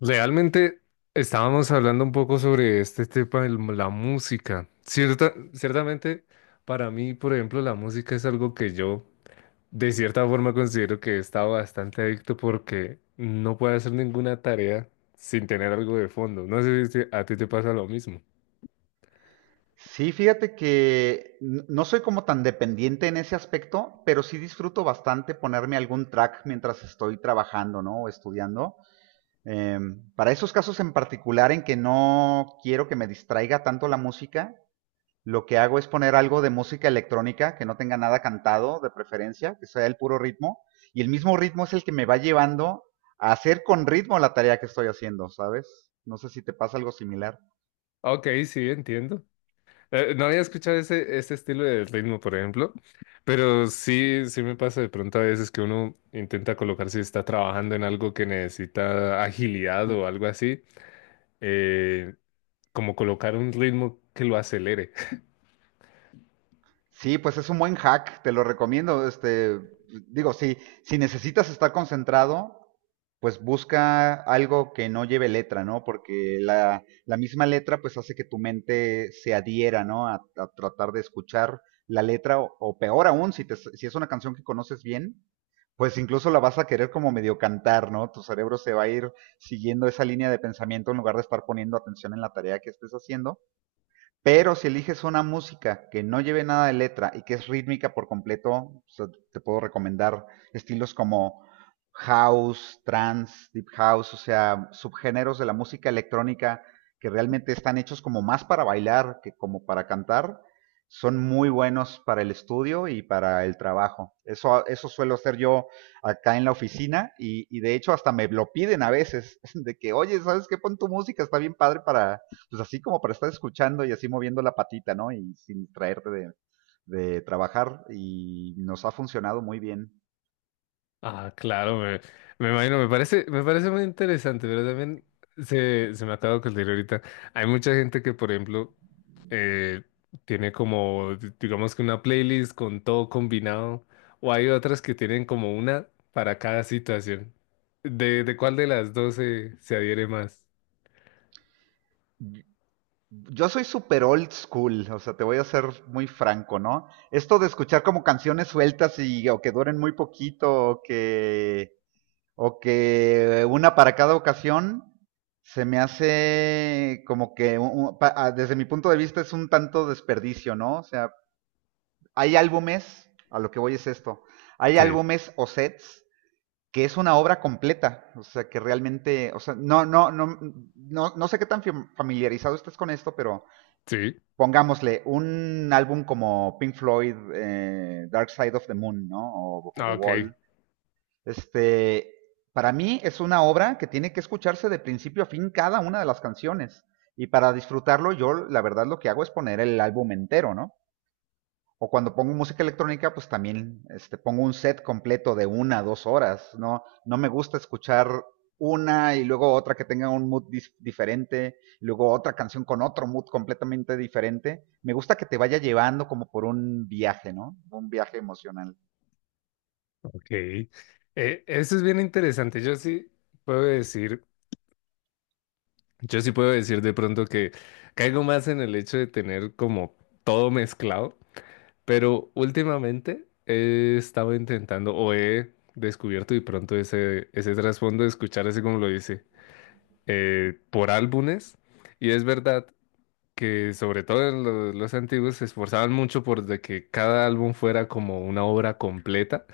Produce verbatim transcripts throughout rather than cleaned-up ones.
Realmente estábamos hablando un poco sobre este tema de la música. Cierta, ciertamente, para mí, por ejemplo, la música es algo que yo de cierta forma considero que he estado bastante adicto porque no puedo hacer ninguna tarea sin tener algo de fondo. No sé si a ti te pasa lo mismo. Sí, fíjate que n- no soy como tan dependiente en ese aspecto, pero sí disfruto bastante ponerme algún track mientras estoy trabajando, ¿no? O estudiando. Em, para esos casos en particular en que no quiero que me distraiga tanto la música, lo que hago es poner algo de música electrónica que no tenga nada cantado, de preferencia, que sea el puro ritmo. Y el mismo ritmo es el que me va llevando a hacer con ritmo la tarea que estoy haciendo, ¿sabes? No sé si te pasa algo similar. Ok, sí, entiendo. Eh, no había escuchado ese, ese estilo de ritmo, por ejemplo, pero sí, sí me pasa de pronto a veces que uno intenta colocar si está trabajando en algo que necesita agilidad o algo así, eh, como colocar un ritmo que lo acelere. Sí, pues es un buen hack, te lo recomiendo. Este, digo, si, si necesitas estar concentrado, pues busca algo que no lleve letra, ¿no? Porque la, la misma letra pues hace que tu mente se adhiera, ¿no? A, a tratar de escuchar la letra o, o peor aún, si, te- si es una canción que conoces bien, pues incluso la vas a querer como medio cantar, ¿no? Tu cerebro se va a ir siguiendo esa línea de pensamiento en lugar de estar poniendo atención en la tarea que estés haciendo, pero si eliges una música que no lleve nada de letra y que es rítmica por completo, o sea, te puedo recomendar estilos como house, trance, deep house, o sea, subgéneros de la música electrónica que realmente están hechos como más para bailar que como para cantar, son muy buenos para el estudio y para el trabajo. Eso, eso suelo hacer yo acá en la oficina y, y de hecho hasta me lo piden a veces, de que, oye, ¿sabes qué? Pon tu música, está bien padre para, pues así como para estar escuchando y así moviendo la patita, ¿no? Y sin traerte de, de trabajar y nos ha funcionado muy bien. Ah, claro, me, me imagino, me parece, me parece muy interesante, pero también se, se me acaba de ocurrir ahorita. Hay mucha gente que, por ejemplo, eh, tiene como, di- digamos que una playlist con todo combinado, o hay otras que tienen como una para cada situación. ¿De, de cuál de las dos se, se adhiere más? Yo soy super old school, o sea, te voy a ser muy franco, ¿no? Esto de escuchar como canciones sueltas y o que duren muy poquito o que o que una para cada ocasión se me hace como que un- un- pa- ah, desde mi punto de vista es un tanto desperdicio, ¿no? O sea, hay álbumes, a lo que voy es esto, hay Sí, álbumes o sets que es una obra completa, o sea, que realmente, o sea, no, no, no, no, no sé qué tan familiarizado estés con esto, pero sí, pongámosle un álbum como Pink Floyd, eh, Dark Side of the Moon, ¿no? O, o ah, The ok, Wall. Este, para mí es una obra que tiene que escucharse de principio a fin cada una de las canciones. Y para disfrutarlo, yo la verdad lo que hago es poner el álbum entero, ¿no? O cuando pongo música electrónica, pues también este, pongo un set completo de una, dos horas. No, no me gusta escuchar una y luego otra que tenga un mood diferente, y luego otra canción con otro mood completamente diferente. Me gusta que te vaya llevando como por un viaje, ¿no? Un viaje emocional. ok. Eh, eso es bien interesante. Yo sí puedo decir. Yo sí puedo decir de pronto que caigo más en el hecho de tener como todo mezclado, pero últimamente he estado intentando o he descubierto de pronto ese, ese trasfondo de escuchar así como lo dice, eh, por álbumes. Y es verdad que sobre todo en lo- los antiguos se esforzaban mucho por de que cada álbum fuera como una obra completa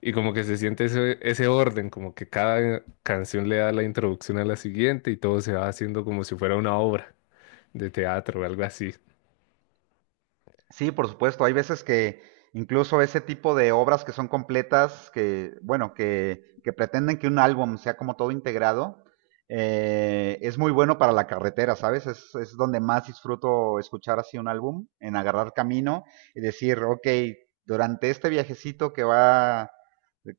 y como que se siente ese, ese orden, como que cada canción le da la introducción a la siguiente y todo se va haciendo como si fuera una obra de teatro o algo así. Sí, por supuesto. Hay veces que incluso ese tipo de obras que son completas, que, bueno, que, que pretenden que un álbum sea como todo integrado, eh, es muy bueno para la carretera, ¿sabes? Es, es donde más disfruto escuchar así un álbum, en agarrar camino y decir, ok, durante este viajecito que va, que,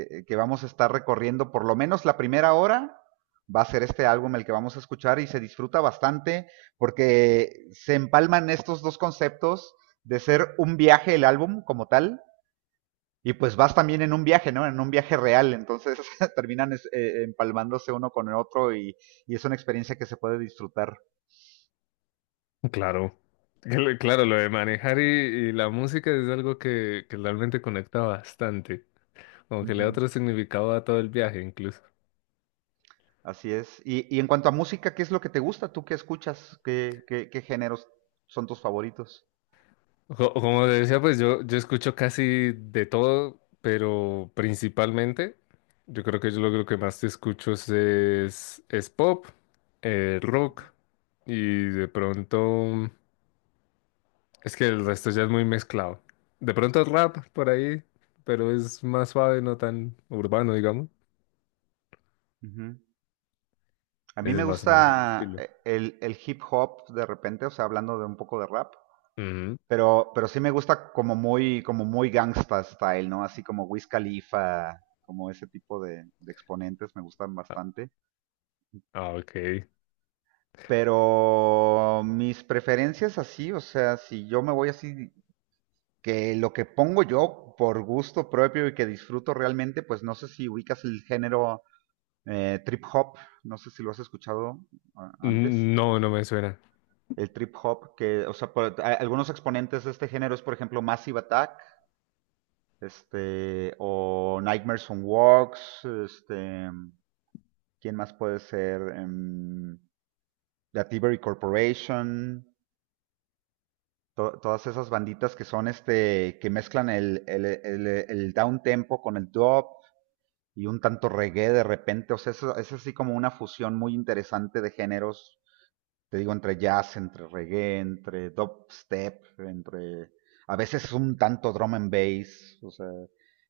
eh, que vamos a estar recorriendo, por lo menos la primera hora, va a ser este álbum el que vamos a escuchar y se disfruta bastante porque se empalman estos dos conceptos de ser un viaje el álbum como tal, y pues vas también en un viaje, ¿no? En un viaje real, entonces terminan es, eh, empalmándose uno con el otro y, y, es una experiencia que se puede disfrutar. Claro. Cl- Claro, lo de manejar y, y la música es algo que, que realmente conecta bastante, como Uh que le da -huh. otro significado a todo el viaje incluso. Así es. Y, y, en cuanto a música, ¿qué es lo que te gusta? ¿Tú qué escuchas? ¿Qué, qué, qué géneros son tus favoritos? Co- Como te decía, pues yo, yo escucho casi de todo, pero principalmente, yo creo que yo lo, lo que más escucho es, es, es pop, eh, Uh rock y de pronto... Es que el resto ya es muy mezclado. De pronto rap por ahí, pero es más suave, no tan urbano, digamos. -huh. A mí Ese es me más o menos el gusta estilo. eh, el, el hip hop de repente, o sea, hablando de un poco de rap. Ujú. Pero, pero sí me gusta como muy, como muy gangsta style, ¿no? Así como Wiz Khalifa, como ese tipo de, de exponentes me gustan Ah, bastante. ah, ok. Pero mis preferencias así, o sea, si yo me voy así, que lo que pongo yo por gusto propio y que disfruto realmente, pues no sé si ubicas el género eh, trip hop, no sé si lo has escuchado ah, antes. Mm, no, no me suena. El trip hop, que, o sea, por- a- algunos exponentes de este género es, por ejemplo, Massive Attack. Este, o Nightmares on Walks, este, ¿quién más puede ser? Em, la Tibery Corporation, to- todas esas banditas que son este, que mezclan el, el, el, el down tempo con el drop y un tanto reggae de repente, o sea, eso- es así como una fusión muy interesante de géneros, te digo, entre jazz, entre reggae, entre dubstep, entre... A veces es un tanto drum and bass, o sea,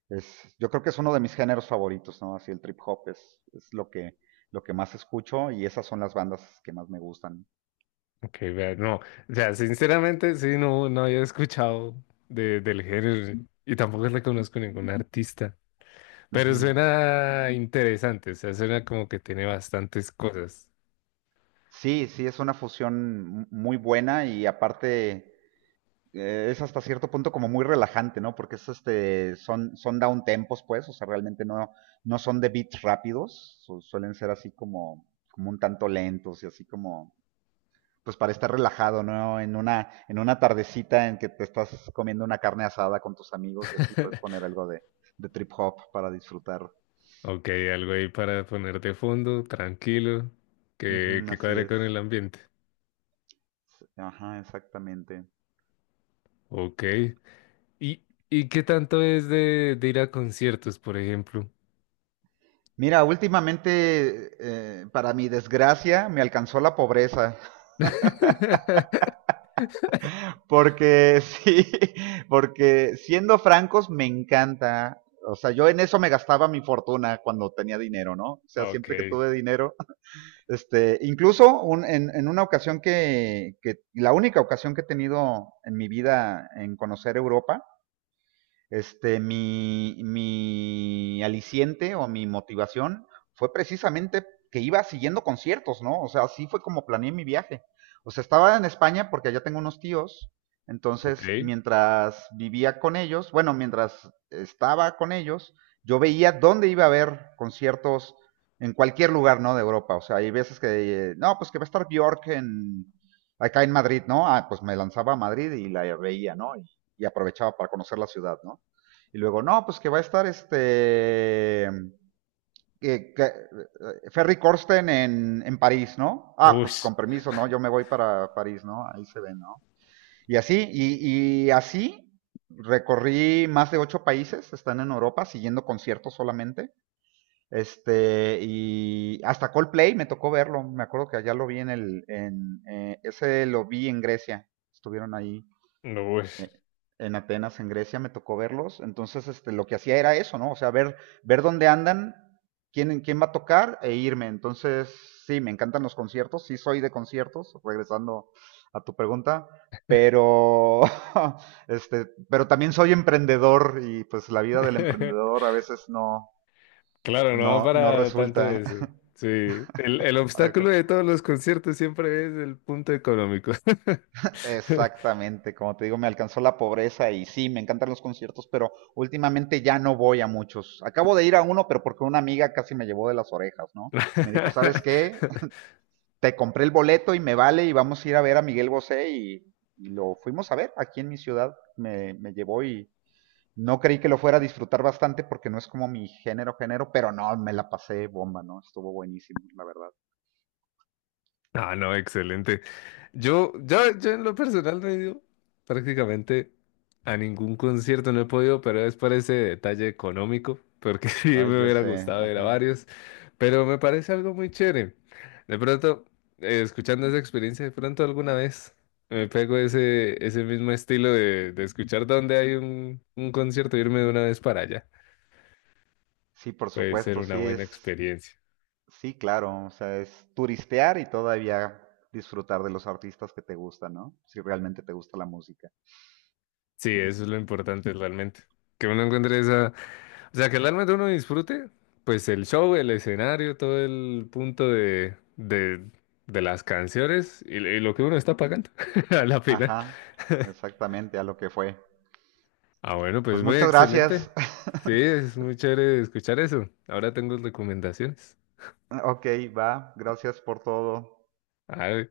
es, yo creo que es uno de mis géneros favoritos, ¿no? Así el trip hop es, es lo, que, lo que más escucho y esas son las bandas que más me gustan. Ok, vea, no. O sea, sinceramente, sí, no, no había escuchado de, del género y tampoco le conozco ningún artista. Pero Ujú. suena interesante, o sea, suena como que tiene bastantes cosas. Sí, sí, es una fusión muy buena y aparte eh, es hasta cierto punto como muy relajante, ¿no? Porque es este, son, son down tempos, pues, o sea, realmente no, no son de beats rápidos, su- suelen ser así como, como un tanto lentos y así como, pues para estar relajado, ¿no? En una, en una tardecita en que te estás comiendo una carne asada con tus amigos y así puedes poner algo de, de trip hop para disfrutar. Ok, algo ahí para ponerte de fondo, tranquilo, que, Ujú, que así cuadre es. con el ambiente. Ajá, exactamente. Ok. ¿Y, y qué tanto es de, de ir a conciertos, por ejemplo? Mira, últimamente, eh, para mi desgracia, me alcanzó la pobreza. Porque sí, porque siendo francos me encanta. O sea, yo en eso me gastaba mi fortuna cuando tenía dinero, ¿no? O sea, Ok, siempre que tuve dinero. Este, incluso un- en, en una ocasión que, que, la única ocasión que he tenido en mi vida en conocer Europa, este, mi, mi aliciente o mi motivación fue precisamente que iba siguiendo conciertos, ¿no? O sea, así fue como planeé mi viaje. O sea, estaba en España porque allá tengo unos tíos, entonces ok. mientras vivía con ellos, bueno, mientras estaba con ellos, yo veía dónde iba a haber conciertos en cualquier lugar, ¿no? De Europa. O sea, hay veces que, eh, no, pues que va a estar Björk en, acá en Madrid, ¿no? Ah, pues me lanzaba a Madrid y la veía, ¿no? Y, y aprovechaba para conocer la ciudad, ¿no? Y luego, no, pues que va a estar este... eh, que- eh, Ferry Corsten en, en París, ¿no? Ah, pues Ush, con permiso, ¿no? Yo me voy para París, ¿no? Ahí se ve, ¿no? Y así, y, y así recorrí más de ocho países, están en Europa, siguiendo conciertos solamente. Este, y hasta Coldplay me tocó verlo, me acuerdo que allá lo vi en el, en, eh, ese lo vi en Grecia, estuvieron ahí no, ush. eh, en Atenas, en Grecia, me tocó verlos. Entonces, este, lo que hacía era eso, ¿no? O sea, ver, ver dónde andan, quién, quién va a tocar e irme. Entonces, sí, me encantan los conciertos, sí soy de conciertos, regresando a tu pregunta, pero, este, pero también soy emprendedor y pues la vida del emprendedor a veces no, Claro, no va no, no para tanto resulta. eso. Sí, el, el obstáculo de todos los conciertos siempre es el punto económico. Exactamente, como te digo, me alcanzó la pobreza y sí, me encantan los conciertos, pero últimamente ya no voy a muchos. Acabo de ir a uno, pero porque una amiga casi me llevó de las orejas, ¿no? Me dijo, ¿sabes qué? Te compré el boleto y me vale y vamos a ir a ver a Miguel Bosé y, y lo fuimos a ver aquí en mi ciudad. Me, me llevó y no creí que lo fuera a disfrutar bastante porque no es como mi género, género, pero no, me la pasé bomba, ¿no? Estuvo buenísimo, la verdad. Ah, no, excelente. Yo, yo, yo en lo personal no he ido prácticamente a ningún concierto, no he podido, pero es por ese detalle económico, porque sí Ay, me ya hubiera sé, gustado ir a ajá. varios, pero me parece algo muy chévere. De pronto, eh, escuchando esa experiencia, de pronto alguna vez me pego ese, ese mismo estilo de, de escuchar donde hay un, un concierto, e irme de una vez para allá. Sí, por Puede ser supuesto, una sí buena es. experiencia. Sí, claro, o sea, es turistear y todavía disfrutar de los artistas que te gustan, ¿no? Si realmente te gusta la música. Sí, eso es lo importante realmente, que uno encuentre esa. O sea, que realmente uno disfrute, pues el show, el escenario, todo el punto de, de, de las canciones y, y lo que uno está pagando a la final. Ajá, exactamente, a lo que fue. Ah, bueno, Pues pues muy muchas excelente. gracias. Sí, es muy chévere escuchar eso. Ahora tengo recomendaciones. Ok, va, gracias por todo. Ah,